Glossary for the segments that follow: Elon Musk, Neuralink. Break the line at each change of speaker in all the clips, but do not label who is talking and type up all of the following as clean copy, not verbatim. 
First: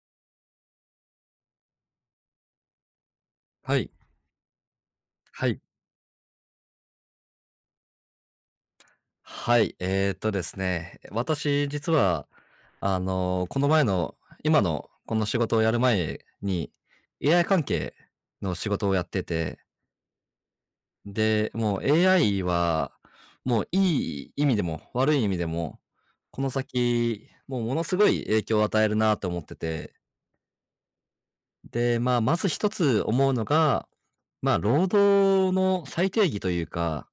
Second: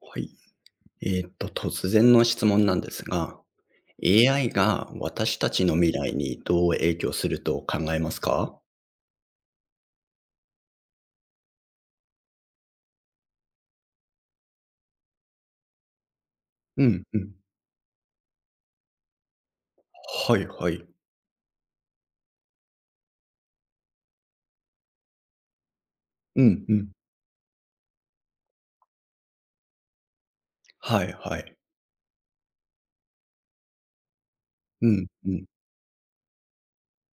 はい。突然の質問なんですが、
はい。
AI が私
は
た
い。
ちの未来にどう影響すると考えますか？
はい。ですね、私実は、あの、この前の、今のこの仕事をやる前に、
うんうん。
AI 関係の仕事をやってて、
はいはい。
で、もう AI は、もういい意味でも悪い意味でも、こ
う
の
んうん。
先、もうものすごい影響を与えるなと思ってて、
はいはい。
で、まあ、まず一つ思うのが、まあ、労
うんうん。
働の最定義というか、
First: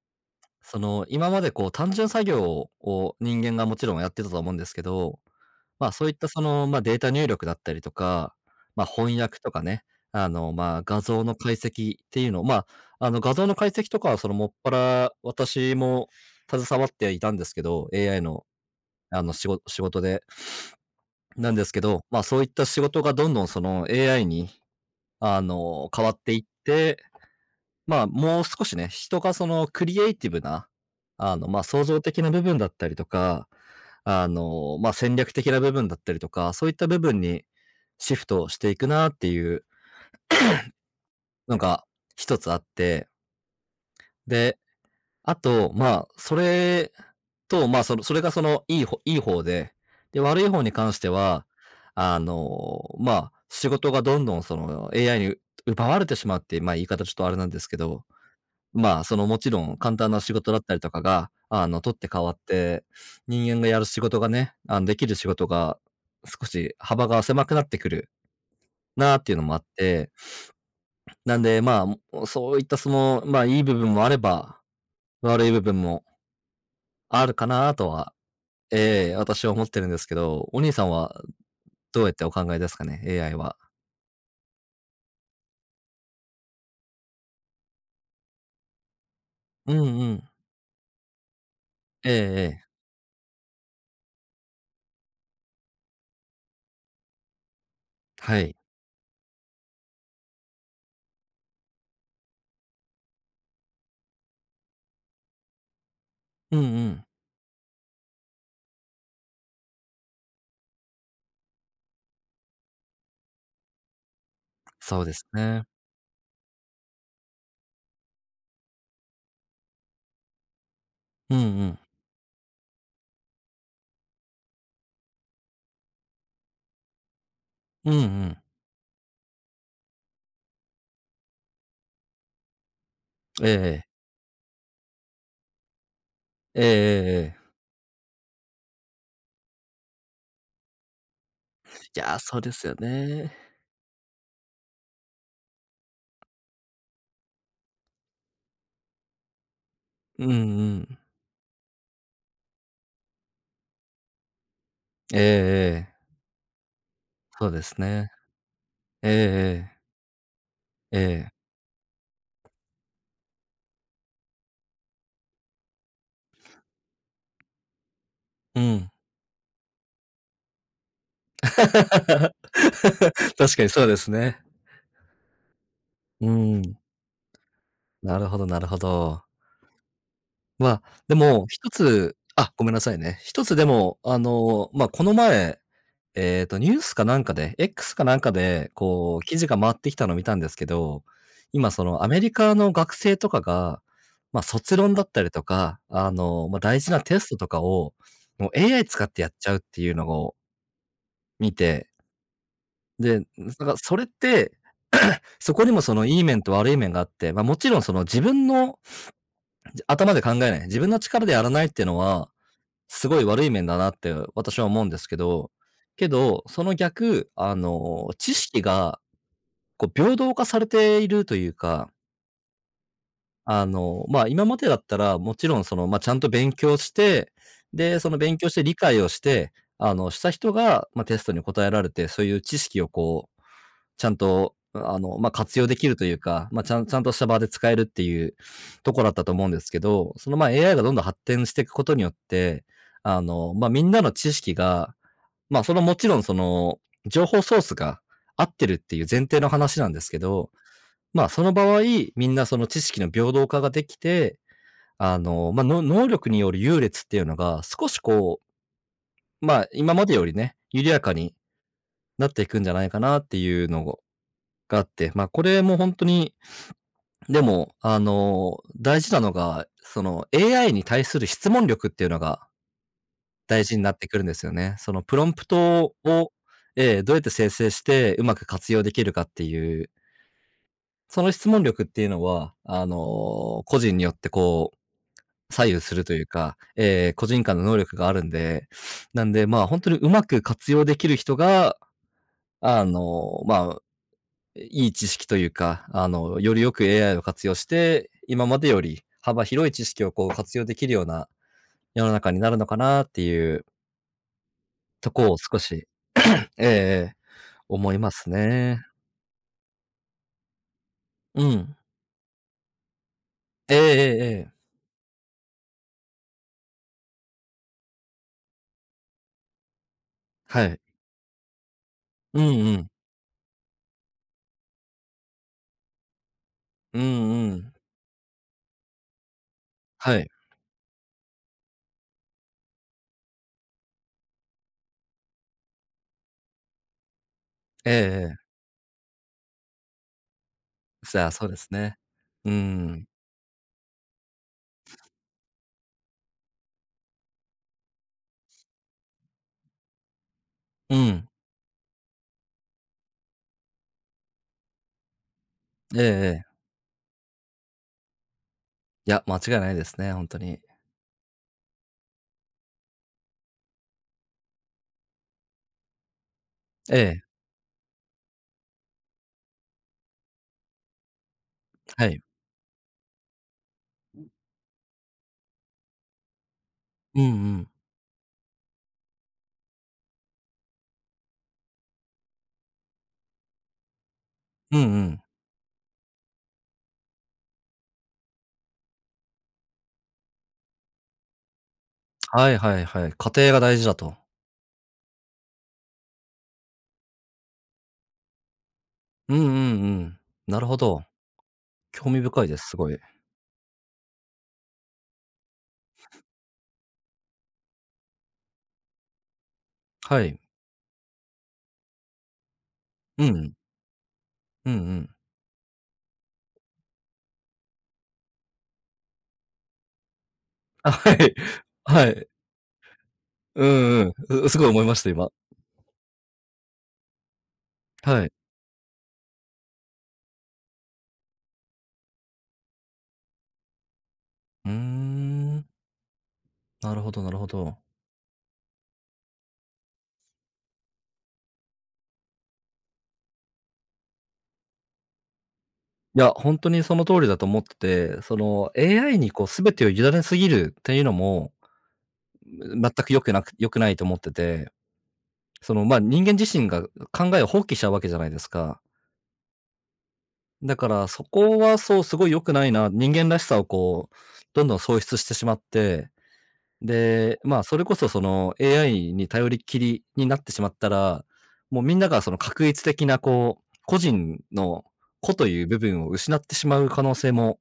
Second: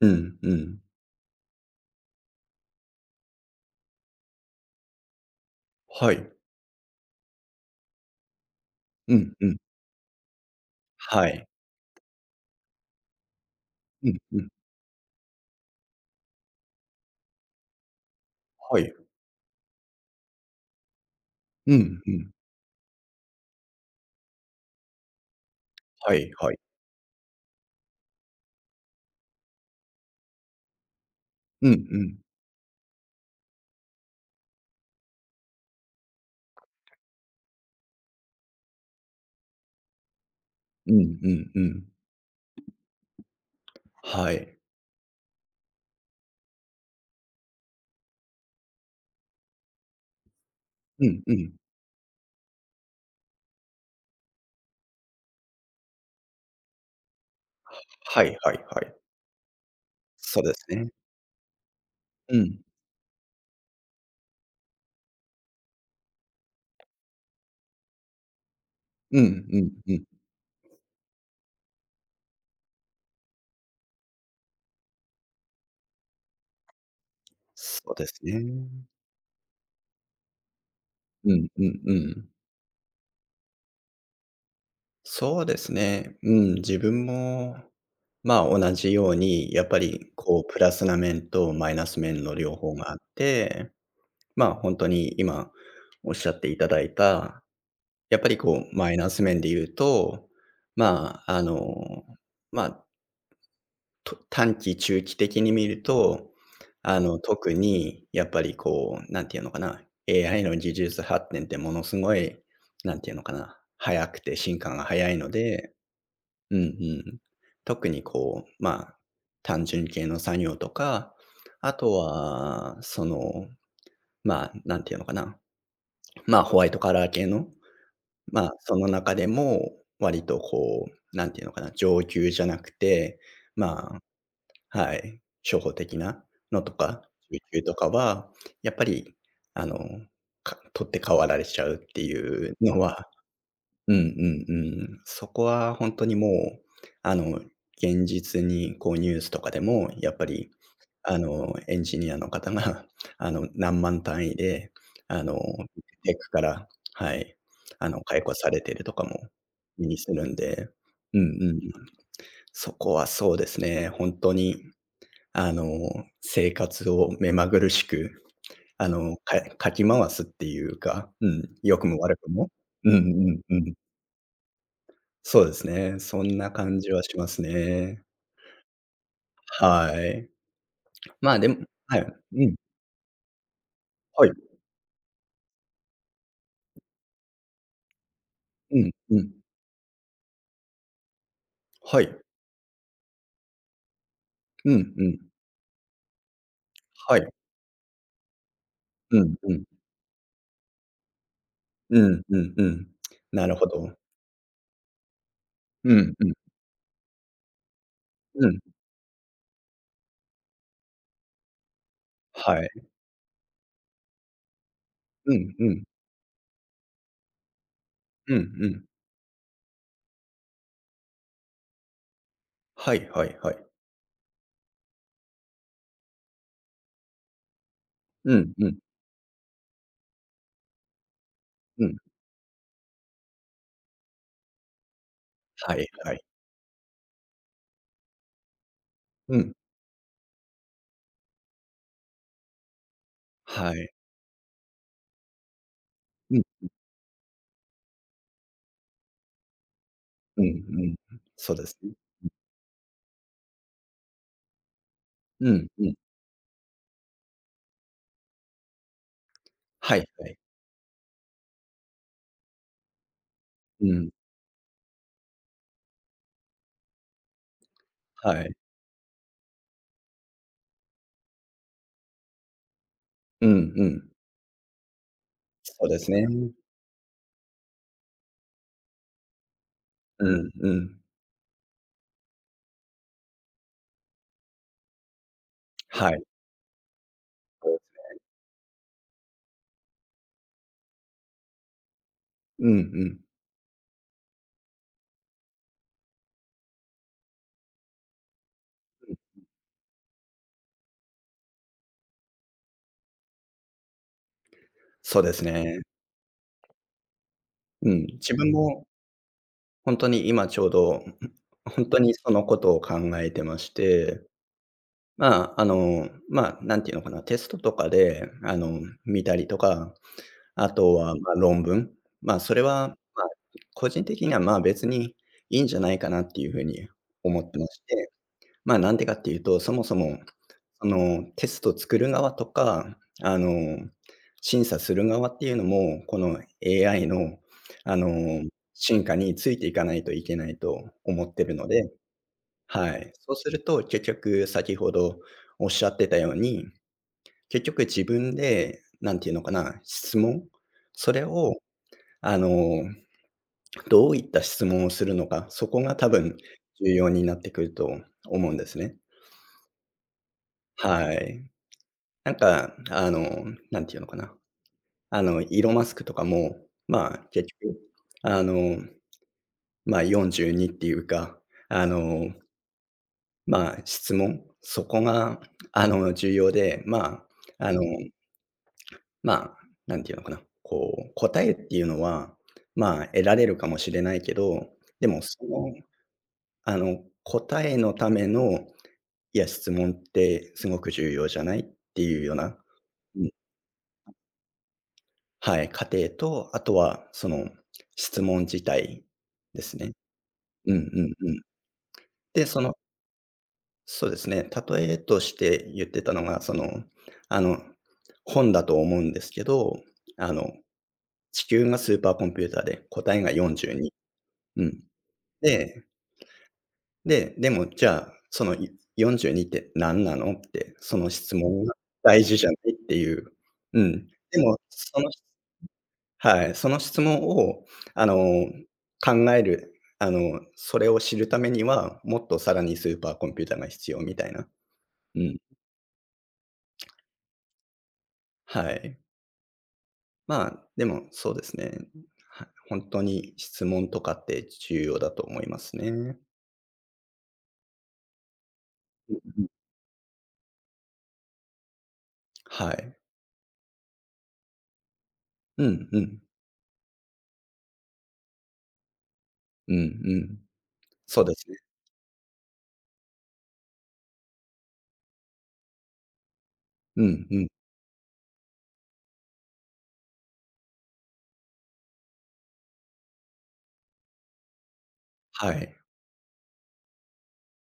うんう
そ
ん。
の、今までこう単純作業を人間がもちろんやってたと思うんですけど、まあ、そうい
は
った
い。
その、まあ、データ入力だったりとか、まあ、
う
翻
ん
訳
う
と
ん。
かね、まあ、画像
は
の
い。
解析っていうのを、まあ、画像の解析と
う
かは
ん
その
う
も
ん。
っぱら私も携わっていたんですけど、AI の
はい。
仕事で。なんです
う
け
ん
ど、
う
まあ、
ん。
そういった仕事がどんどんその AI に、変わ
は
っ
い
ていっ
はい。
て、まあ、もう少しね、人がそのクリエイティブな、まあ、
うんう
創造
ん。
的な部分だったりとか、まあ、戦略的な部分だったりとか、そういった部分にシフトしていくなっていう
うんうん
の
う
が
ん。
一つあって、
はい。
で、あと、まあ、それと、まあ、その、それがその、いい方で、で、悪い方に関し
う
て
んう
は、
ん。
まあ、仕事がどんどんその AI に奪われてしまうっていう、まあ、言い方ちょっとあれなんですけど、
はいはいはい。
まあ、その、もちろん簡単な仕
そう
事
で
だっ
す
たりと
ね。
かが、取って代わ
う
っ
ん。
て、人間がやる仕事がね、あの、できる仕事が少し幅が狭くなってくるな
う
っていうの
ん
もあ
う
っ
んうん。
て、なんで、まあ、そういったその、まあ、いい部分もあれば、悪い部分もあるかな
そ
と
うで
は、
すね。
ええ、私は思ってるんですけど、お兄さんは
うんうんう
どうやって
ん。
お考えですかね、AI は。
そうですね。うん、自分も、まあ、同じように、やっ
うん
ぱ
う
り、
ん。
こう、プラスな面とマイナス
ええ
面の両
ええ。
方があって、まあ、本当に今おっしゃっていただいた、やっぱり、
はい。
こう、マイナス面で言うと、まあ、あの、まあ、と短期、中期的に見ると、
うんうん。
特にやっぱり、こう、なんていうのかな、AI の技術発展ってものすごい、なんていうのかな、早くて進化が
そう
早
で
い
す
の
ね。
で、うんうん。特にこう、まあ、単純系の作業とか、
うんう
あ
ん。
とは、その、まあ、なんていうのかな。まあ、ホワイトカラー系の、
うんうん。
まあ、その中でも、割とこう、なんていうのかな、上級じゃなくて、
ええええ。
まあ、はい、初歩的な
え
の
ええ
とか、
え
中
え。
級とかは、やっぱり、あの、取って代わられちゃうっ
い
て
や、そう
い
で
う
すよ
のは、
ね。
うんうんうん。そこは本当にもう、現実にこうニュースとかでも、やっ
う
ぱ
んう
り、
ん。
エンジニアの方が、何万単位で、
ええ
あの、
ええ。
テックから、はい、
そうですね。
解雇されてるとか
ええ
も
ええ。
目にするんで、
え
うん
え。
うん。そこはそうですね、本当に、あの、生活を目まぐるしく、
うん。
かき回すっていうか、うん、良くも悪く も。うんうんう
確かに
ん。
そうですね。
そうですね。そ
う
んな
ん。
感じはしますね。
なるほど、なるほど。
はい。
まあ、で
まあ、
も、
でも、
一
はい。
つ
う
あ、
ん。
ごめんなさいね。一つでも、あ
はい。
の、ま、この前ニュースかなんかで、X かなんかで、
うん、
こ
う
う
ん。
記事が回ってきたのを見たんですけど、今そ
は
のア
い。
メリカの学生とかが、ま、
うん、
卒
う
論だっ
ん。
たりとか、あの、ま、大事な
は
テス
い。
トとかを、もう AI 使って
う
やっ
ん、
ち
う
ゃうっ
ん。
ていうのを見て、
うん、うん、うん。な
だ
る
か
ほ
ら
ど。
それって、そこにもそ
う
の
ん、
いい
うん、
面と悪い面があって、ま、もちろんその自
う
分
ん。
の頭で考えない、自分の力でやらないっていうのは、
はい。
すごい悪い面だなって私は思うんですけ
う
ど、
ん、うん。
けど、その逆、知
うん、う
識
ん。
がこう平等化されているというか、
はいはいはい。
まあ、今までだったら、もちろんその、まあ、ちゃんと勉強して、で、その
う
勉強
ん、
して
う
理
ん、
解をして、した人が、まあ、テストに答えら
う
れ
ん。
て、そういう知識をこう、ちゃんと、あの、まあ、活用で
はい
きるとい
は
う
い。
か、まあ、ちゃんとした場で使えるっていうところだったと
う
思うん
ん。
ですけど、その、まあ、AI がどんどん発展していくことによって、まあ、
は
み
い。
んなの知識が、まあ、そのもちろんそ
うん、
の、情報ソースが合ってるっていう前提の話なんですけ
うん、
ど、
うん。
まあ、その
そう
場
です
合、
ね。
みんなその知識の平等化ができて、あ
う
の、まあ、
ん、
の
うん。
能力による優劣っていうのが、少しこう、まあ、今
は
ま
い
でよ
は
り
い。
ね、緩やかになっていくんじゃないかなっていうの
うん。
があって、まあ、これも本当に、でも、あ
はい。
の、大事なのが、その AI に対する質問力っていうのが
うん、う
大事になって
ん。
くるんですよね。そのプロンプ
そう
ト
ですね。
をどうやって生成してうまく活用できるかっていう、
うん、うん。
その質問力っていうのは、あの、個人によって左右する
は
とい
い。
うか、個人間の能力があるんで、なんで、まあ、本当にうまく活用できる人が、
うん、う
あ
ん。
の、まあ、いい知識というか、あの、よりよく AI を活用して、今までより幅広い知識をこう活用できるような世の中になるのかなっていうと
そう
こ
で
を
す
少
ね。
し、ええええ、
う
思い
ん、
ます
自分
ね。
も本当に今ちょうど、
うん。
本当にそのことを考えてまし
えええ
て、
えええ。
まあ、あの、まあ、なんていうのかな、テストとかで、見たりとか、
は
あ
い。
とは、まあ、論文、ま
う
あ、
ん
それ
うん。
は、まあ、個人的には、まあ、別にいいんじゃないかなっていうふうに
うん
思
う
ってま
ん。
して、まあ、なんでかっていうと、そもそ
は
も、
い。
その、テスト作る側とか、あの、審査する側っていうのも、この AI の、
ええ
あ
え
の、
え。
進化についていかないといけないと思
さあ、
って
そう
る
で
の
す
で、
ね。う
は
ん。
い。そうすると結局先ほどおっしゃってたように、結局自分で、なんていうのかな、質問？
う
それ
ん。
を、あの、どういった質問をするのか、そこが
ええ
多分
ええ。
重要になってくると思うんですね。
いや、間違いないですね、ほんとに。
はい。なんか、あの、なんていうのかな、あの、イーロン・マスクとかも、
え
まあ、
え、
結局、あの、まあ、42っていうか、あ
はい。
の、まあ、質問、そこが、重要で、
うん
ま
う
あ、
ん。
あの、まあ、なんていうのかな、こう、答えっていうのは、まあ、得られるかもしれないけど、
うんう
で
ん。
も、その、答えのための、いや、質問ってすごく重要じゃないっていうよう
はい
な、
はいはい。家庭が大事だと。
はい、過程と、あとはその質問自体
うんうんう
ですね。
ん。なる
う
ほ
んう
ど。
んうん。
興味深
で、
いで
そ
す、
の
すごい。
そうですね、例えとして言ってたのが、その、あの、本だと思うんですけど、
は
あ
い。
の、地球がスーパーコンピューターで答え
う
が
ん。
42。う
うんう
ん。
ん。
で、で、でもじゃあ、その42って何なのって、
あ、
その
はい。
質問が
は
大
い。
事じゃないっていう。
う
うん。
んう
で
ん。う、す
も、
ごい思いま
そ
した、
の
今。
はい、その質問を、あの、
はい。
考える、それを知るためには、もっとさらにスーパーコンピューターが必要みたいな。
うー
うん。
ん。なるほど、なるほど。
はい。まあ、でもそうですね。本当に質問とかって重要だと思いますね。
いや、ほんとにその通りだと思ってて、その
う
AI にこう
ん。
全てを委ねすぎるっていうのも、
は
全
い。
く良くなく良くないと思ってて、
う
その、
ん
まあ、
う
人
ん。
間自身が考えを放棄しちゃうわけじゃないですか。
うんうん。
だから
そ
そ
うですね。
こはそう、すごい良くないな、人間らしさをこう、どんどん喪失してしまって、
うん
で、
うん。
まあ、それこそその AI に頼りっきりになってしまったら、もうみんながその画一的なこう、個人の個と
は
いう
い。
部分を失ってしまう可能性も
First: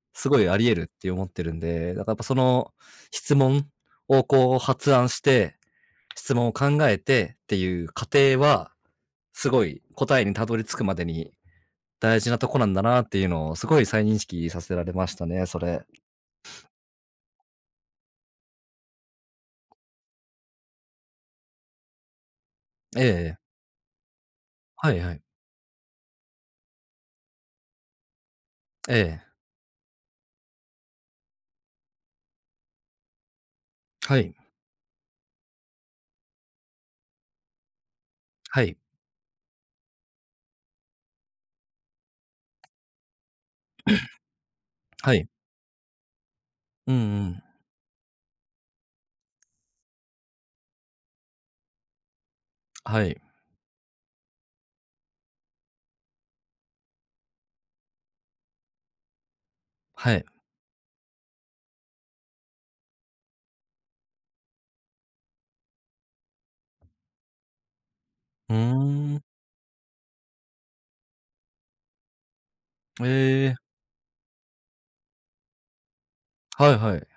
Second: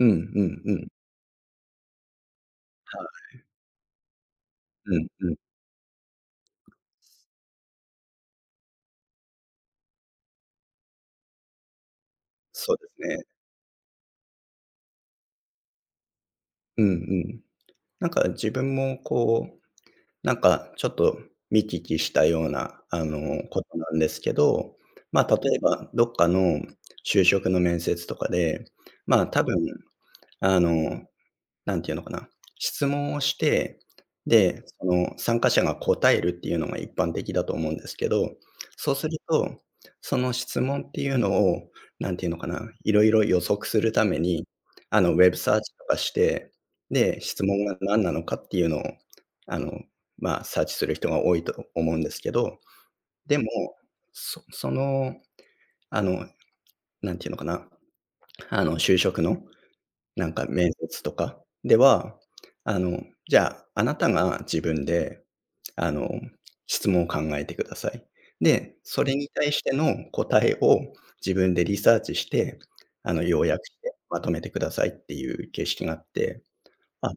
うんう
すごいあ
ん
り
う
得
ん。
るって思ってるんで、だからやっぱその
はい。
質問をこう発
うん
案し
うん。
て、質問を考えてっていう過程はすごい、答えにたどり着くまでに大事なとこなん
そう
だ
で
なっ
す
て
ね。
いうのをすごい再認識させられましたね、それ。
うんうん。なんか自分もこうなんかちょっと見聞きしたような、
ええええ。
ことなんですけど、
はいはい。
まあ、例えばどっかの就職の面接とかで、
え
まあ、
え。
多分、あの、なんていうのかな、質問をして、
はい。
で、その参加者が答えるっていうのが一般的だと思うんですけど、
はい。
そうすると、その質問っていうのを、なんていうのかな、いろいろ予測するために、
は
ウ
い。
ェブサーチとかして、
うんう
で、
ん。
質問が何なのかっていうのを、あの、まあ、サーチする人が多いと思うんですけど、
はい。
でも、そその、あの、なんていうのかな、あの、就職の
はい。
なんか面接とかでは、あの、じゃあ、あなたが自分で、あの、質問を考えてください。
うー
で、それ
ん。
に対しての答えを自分でリサーチして、
え
要約
え。
してまとめてくださいっていう形式があって、
はいはい。
あ、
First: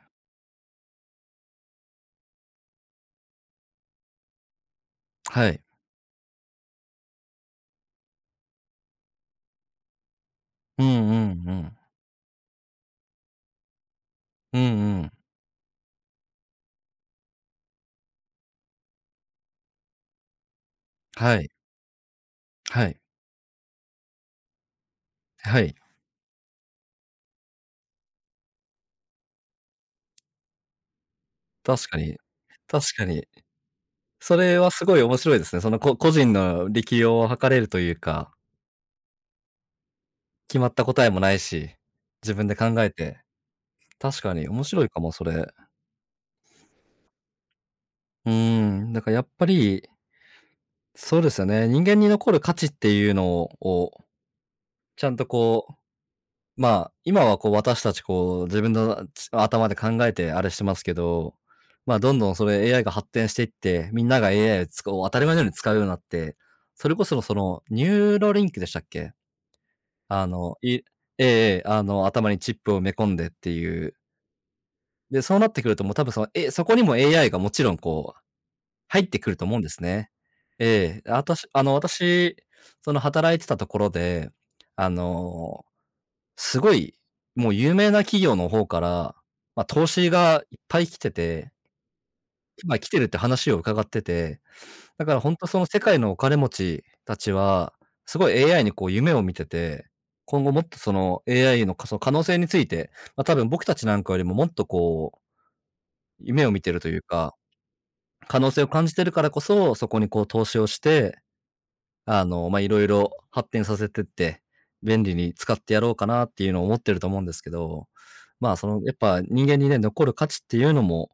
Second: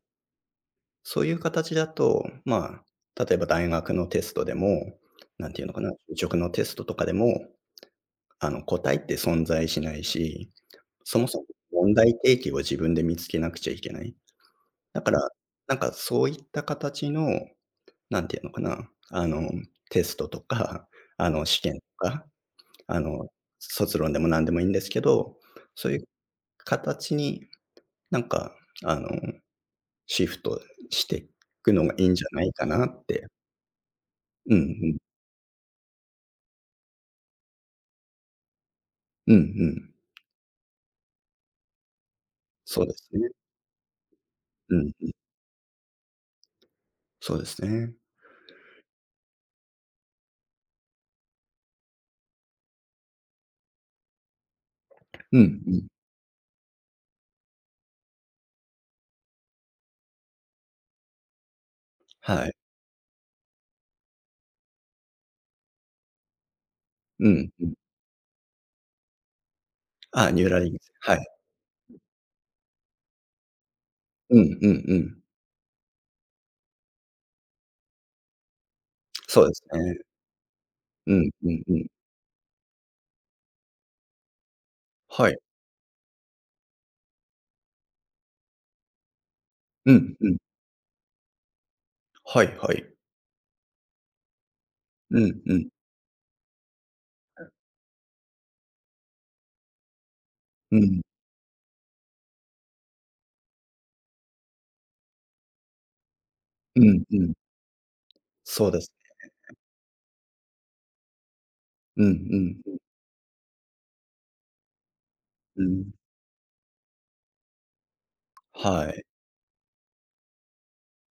そういう形だと、まあ、例えば大学のテストでも、
は
なん
い。
ていうのかな、就職のテストとかでも、答えって存在しないし、
うんう
そもそも
んうん。
問題提起を自分で見つけなくちゃいけない。
うんう
だか
ん。
ら、なんかそういった形の、なんていうのかな、あの、テストとか、
はい。
試験とか、
は
あ
い。
の、卒論でも何でもいいんですけど、
はい。
そういう形になんか、あの、シフトしていくの
確
が
か
いいん
に。
じゃないかな
確
っ
か
て。
に。そ
う
れ
んう
はすご
ん。
い面白いですね。その、個人の力量を測れるというか、
うんうん。
決まった答えもないし、自分で考
そう
え
です
て。
ね。
確かに面
う
白い
ん。
かも、それ。
そうですね。
うーん、だからやっぱり、そうですよね。人間に残る価値っていうのを、ちゃんと
うん
こ
う
う、
ん。
まあ、今はこう私たちこう自分の頭で考えてあれしてますけど、まあ、どんどんそ
はい。
れ AI が発展していって、みんなが AI を当たり前のように使うようになって、それこその
う
そ
ん
の
うん。
ニューロリンクでしたっけ？あ
あ、ニュー
の、
ラリ
い
ング、
え
は
ええ
い。
え、あの、頭にチップを埋め込んでっていう。
うんうんう
で、
ん。
そうなってくるともう多分その、そこにも AI がもちろん入ってくる
そ
と
うで
思うん
す
です
ね。
ね。ええ、
う
あ
ん
たし
う
あ
ん
の、
うん。
私、その働いてたところで、あ
はい。
の、すごい、もう有名な企業の方から、ま、投
う
資
んうん。
がいっぱい来てて、
はいは
今
い。
来てるって話を伺ってて、だか
う
らほん
ん、
と
う
その
ん、
世界のお金持ちたちは、すごい AI にこう夢を見てて、今後もっ
う
とそ
ん、
の AI のその可能性について、ま、多分僕たちなんかよりももっとこう、夢を見てる
う
という
ん、う
か、
ん。
可能性を
そうで
感
す。
じてるからこそ、そこにこう投資をして、
うん
あの、まあ、い
う
ろ
ん
いろ発展させてって、便利に使っ
うん、う
てやろ
ん。
うかなっていうのを思ってると思うんですけど、まあ、その、
は
やっ
い、
ぱ人間にね、残る価値っていうのも、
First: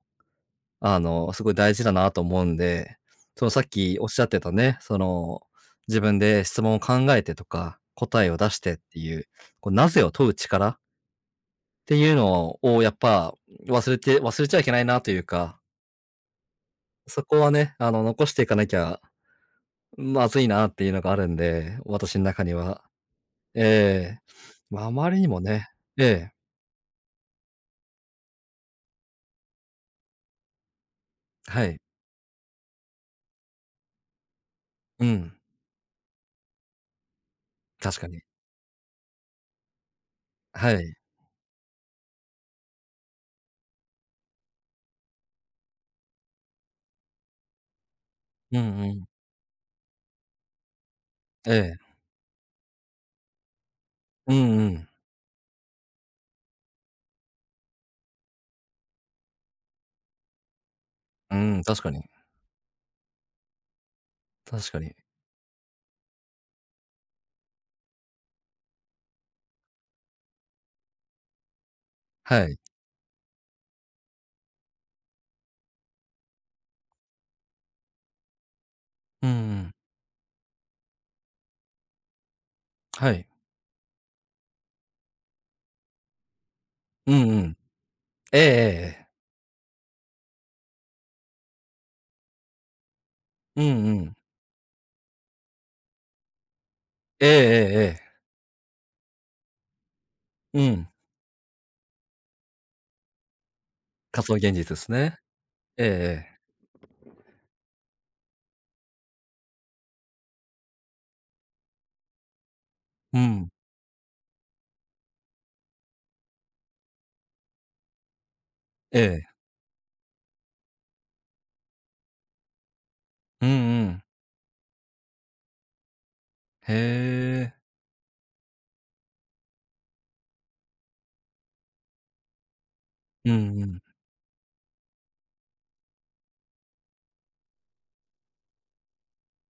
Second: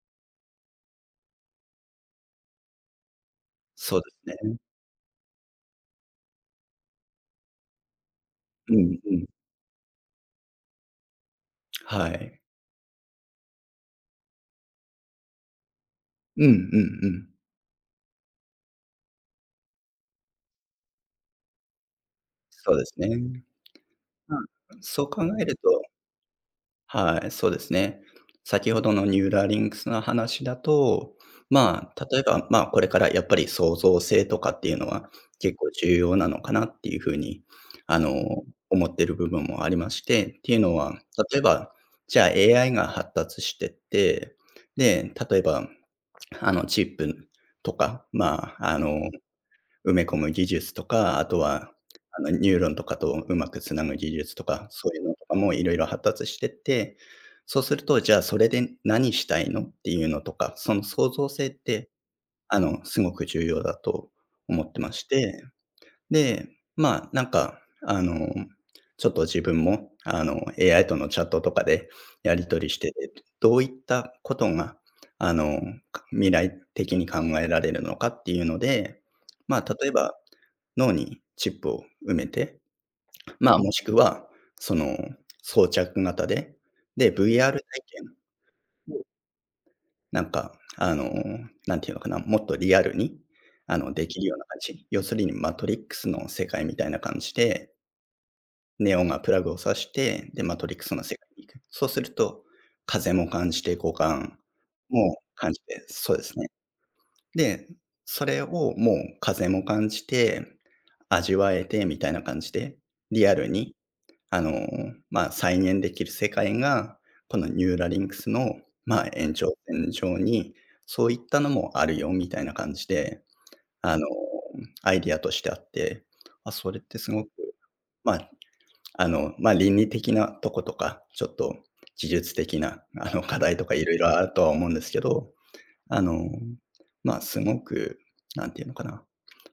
あの、すごい大事だなと思うんで、その、さっき
そう
おっしゃっ
で
て
す
た
ね。
ね、その、自分で質問を考えてとか、答えを出して
う
って
ん
い
う
う、
ん、
こう、なぜを問う力って
は
いう
い。
のをやっぱ忘れちゃいけないなというか、
うんうんうん、は
そ
い、
こはね、あの、残していかなきゃまずいなっていうのがあるんで、私の中に
そう
は。
ですね。
ええ。
まあ、
ま、あ
そ
ま
う
り
考
にも
える
ね、
と、
ええ、
はい、そうですね。先ほどのニューラリンクスの話だと、
はい。
まあ、例えば、まあ、これからやっぱり創造性とかっていうの
う
は
ん、
結構重要なのかなっていうふうに、
確
あ
かに。
の、思ってる部分もありまして、っていう
は
の
い。
は、例えば、じゃあ AI が発達してって、で、例えば、チップとか、ま
う
あ、
ん
あ
うん。
の、埋め込む技術とか、あと
え
は、
え。
ニューロンとかとうまくつなぐ技
う
術と
んう
か、
ん。
そういうのとかもいろいろ発達してって、そうすると、じゃあそれで何したいのっていうのとか、その創造
う
性っ
ん、確
て、
かに。
すごく重要だと思
確
っ
か
てま
に。
して、で、まあ、なんか、あの、ちょっと自分も、AI とのチャットとかでや
は
り
い。
取りしてどういったことが、あの、未来的に考えられるのかっていうので、
うんう
まあ、
ん。
例えば脳にチップを埋めて、
はい。
まあ、もしくは、その、装着型で、
う
で、
んうん。
VR 体験、
ええええええ。
なんか、あの、なんていうのかな、もっとリアルに、
うんう
で
ん。
きるような感じ。要するにマトリックスの世界みたいな感
ええ
じで、
ええええ。
ネオンがプラグを挿して、で、マ
う
トリック
ん。
スの世界に行く。そうすると、風も感じて、五
仮
感
想現実すね。
も感じて、
ええ
そうで
ええ。
すね。で、それをもう風も感じて、味わえてみたいな感じで、
う
リアル
ん。
に、あの、まあ、再現できる世界が、このニューラリンクスの、
え
まあ、
え。
延長線上に、そういったのもあるよみたいな感じで、
うんう
あ
ん。
の、アイディアとしてあって、あ、
へ
それってすごく、
え。
まあ、まあ、倫理的なとことか、ちょっと技術的な、
う
課題
ん
と
う
か
ん。
いろいろあるとは思うんですけど、あの、まあ、すごく、なんていうのかな、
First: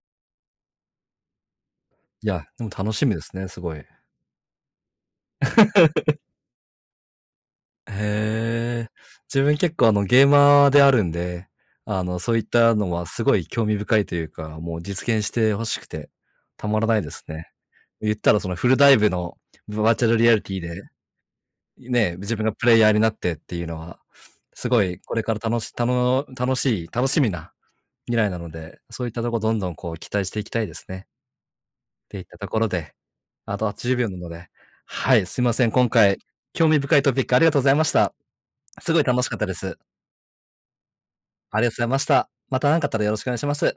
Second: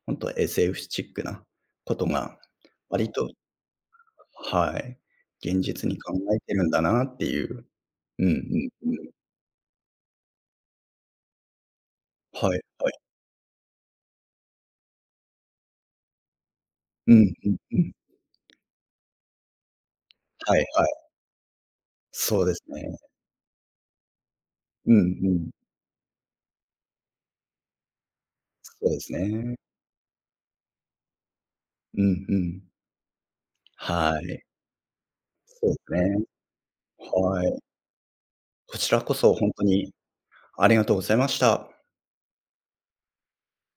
本当 SF チックなこと
い
が、
や、でも楽し
割
みで
と、
すね、すごい。
はい、現実に考えてるんだなっていう。うん
へ
う
え。
ん。
自分結構あのゲーマーであるんで、あの、そういっ
はい
たの
はい。
はすごい興味深いというか、もう実現して欲しくてたまらないで
う
す
ん
ね。
うんうん。
言ったらそのフルダイブのバーチャルリアリテ
は
ィ
い
で、
はい。
ね、自分
そう
が
です
プレイ
ね。
ヤーになってっていうのは、すご
うん
いこれ
う
から
ん。
楽しみな未来なので、
そうで
そういっ
す
たとこど
ね。
んどんこう期待していきたいですね。
う
っていっ
んう
たとこ
ん。
ろで、あと80秒な
は
の
い。
で、はい、すいませ
そ
ん、
う
今
です
回
ね。
興味深いトピックあり
は
がと
い。
うございました。
こち
すご
ら
い
こ
楽し
そ
かった
本
で
当
す。
にありがとうございまし
あり
た。
がとうございました。また何かあったらよろしくお願いします。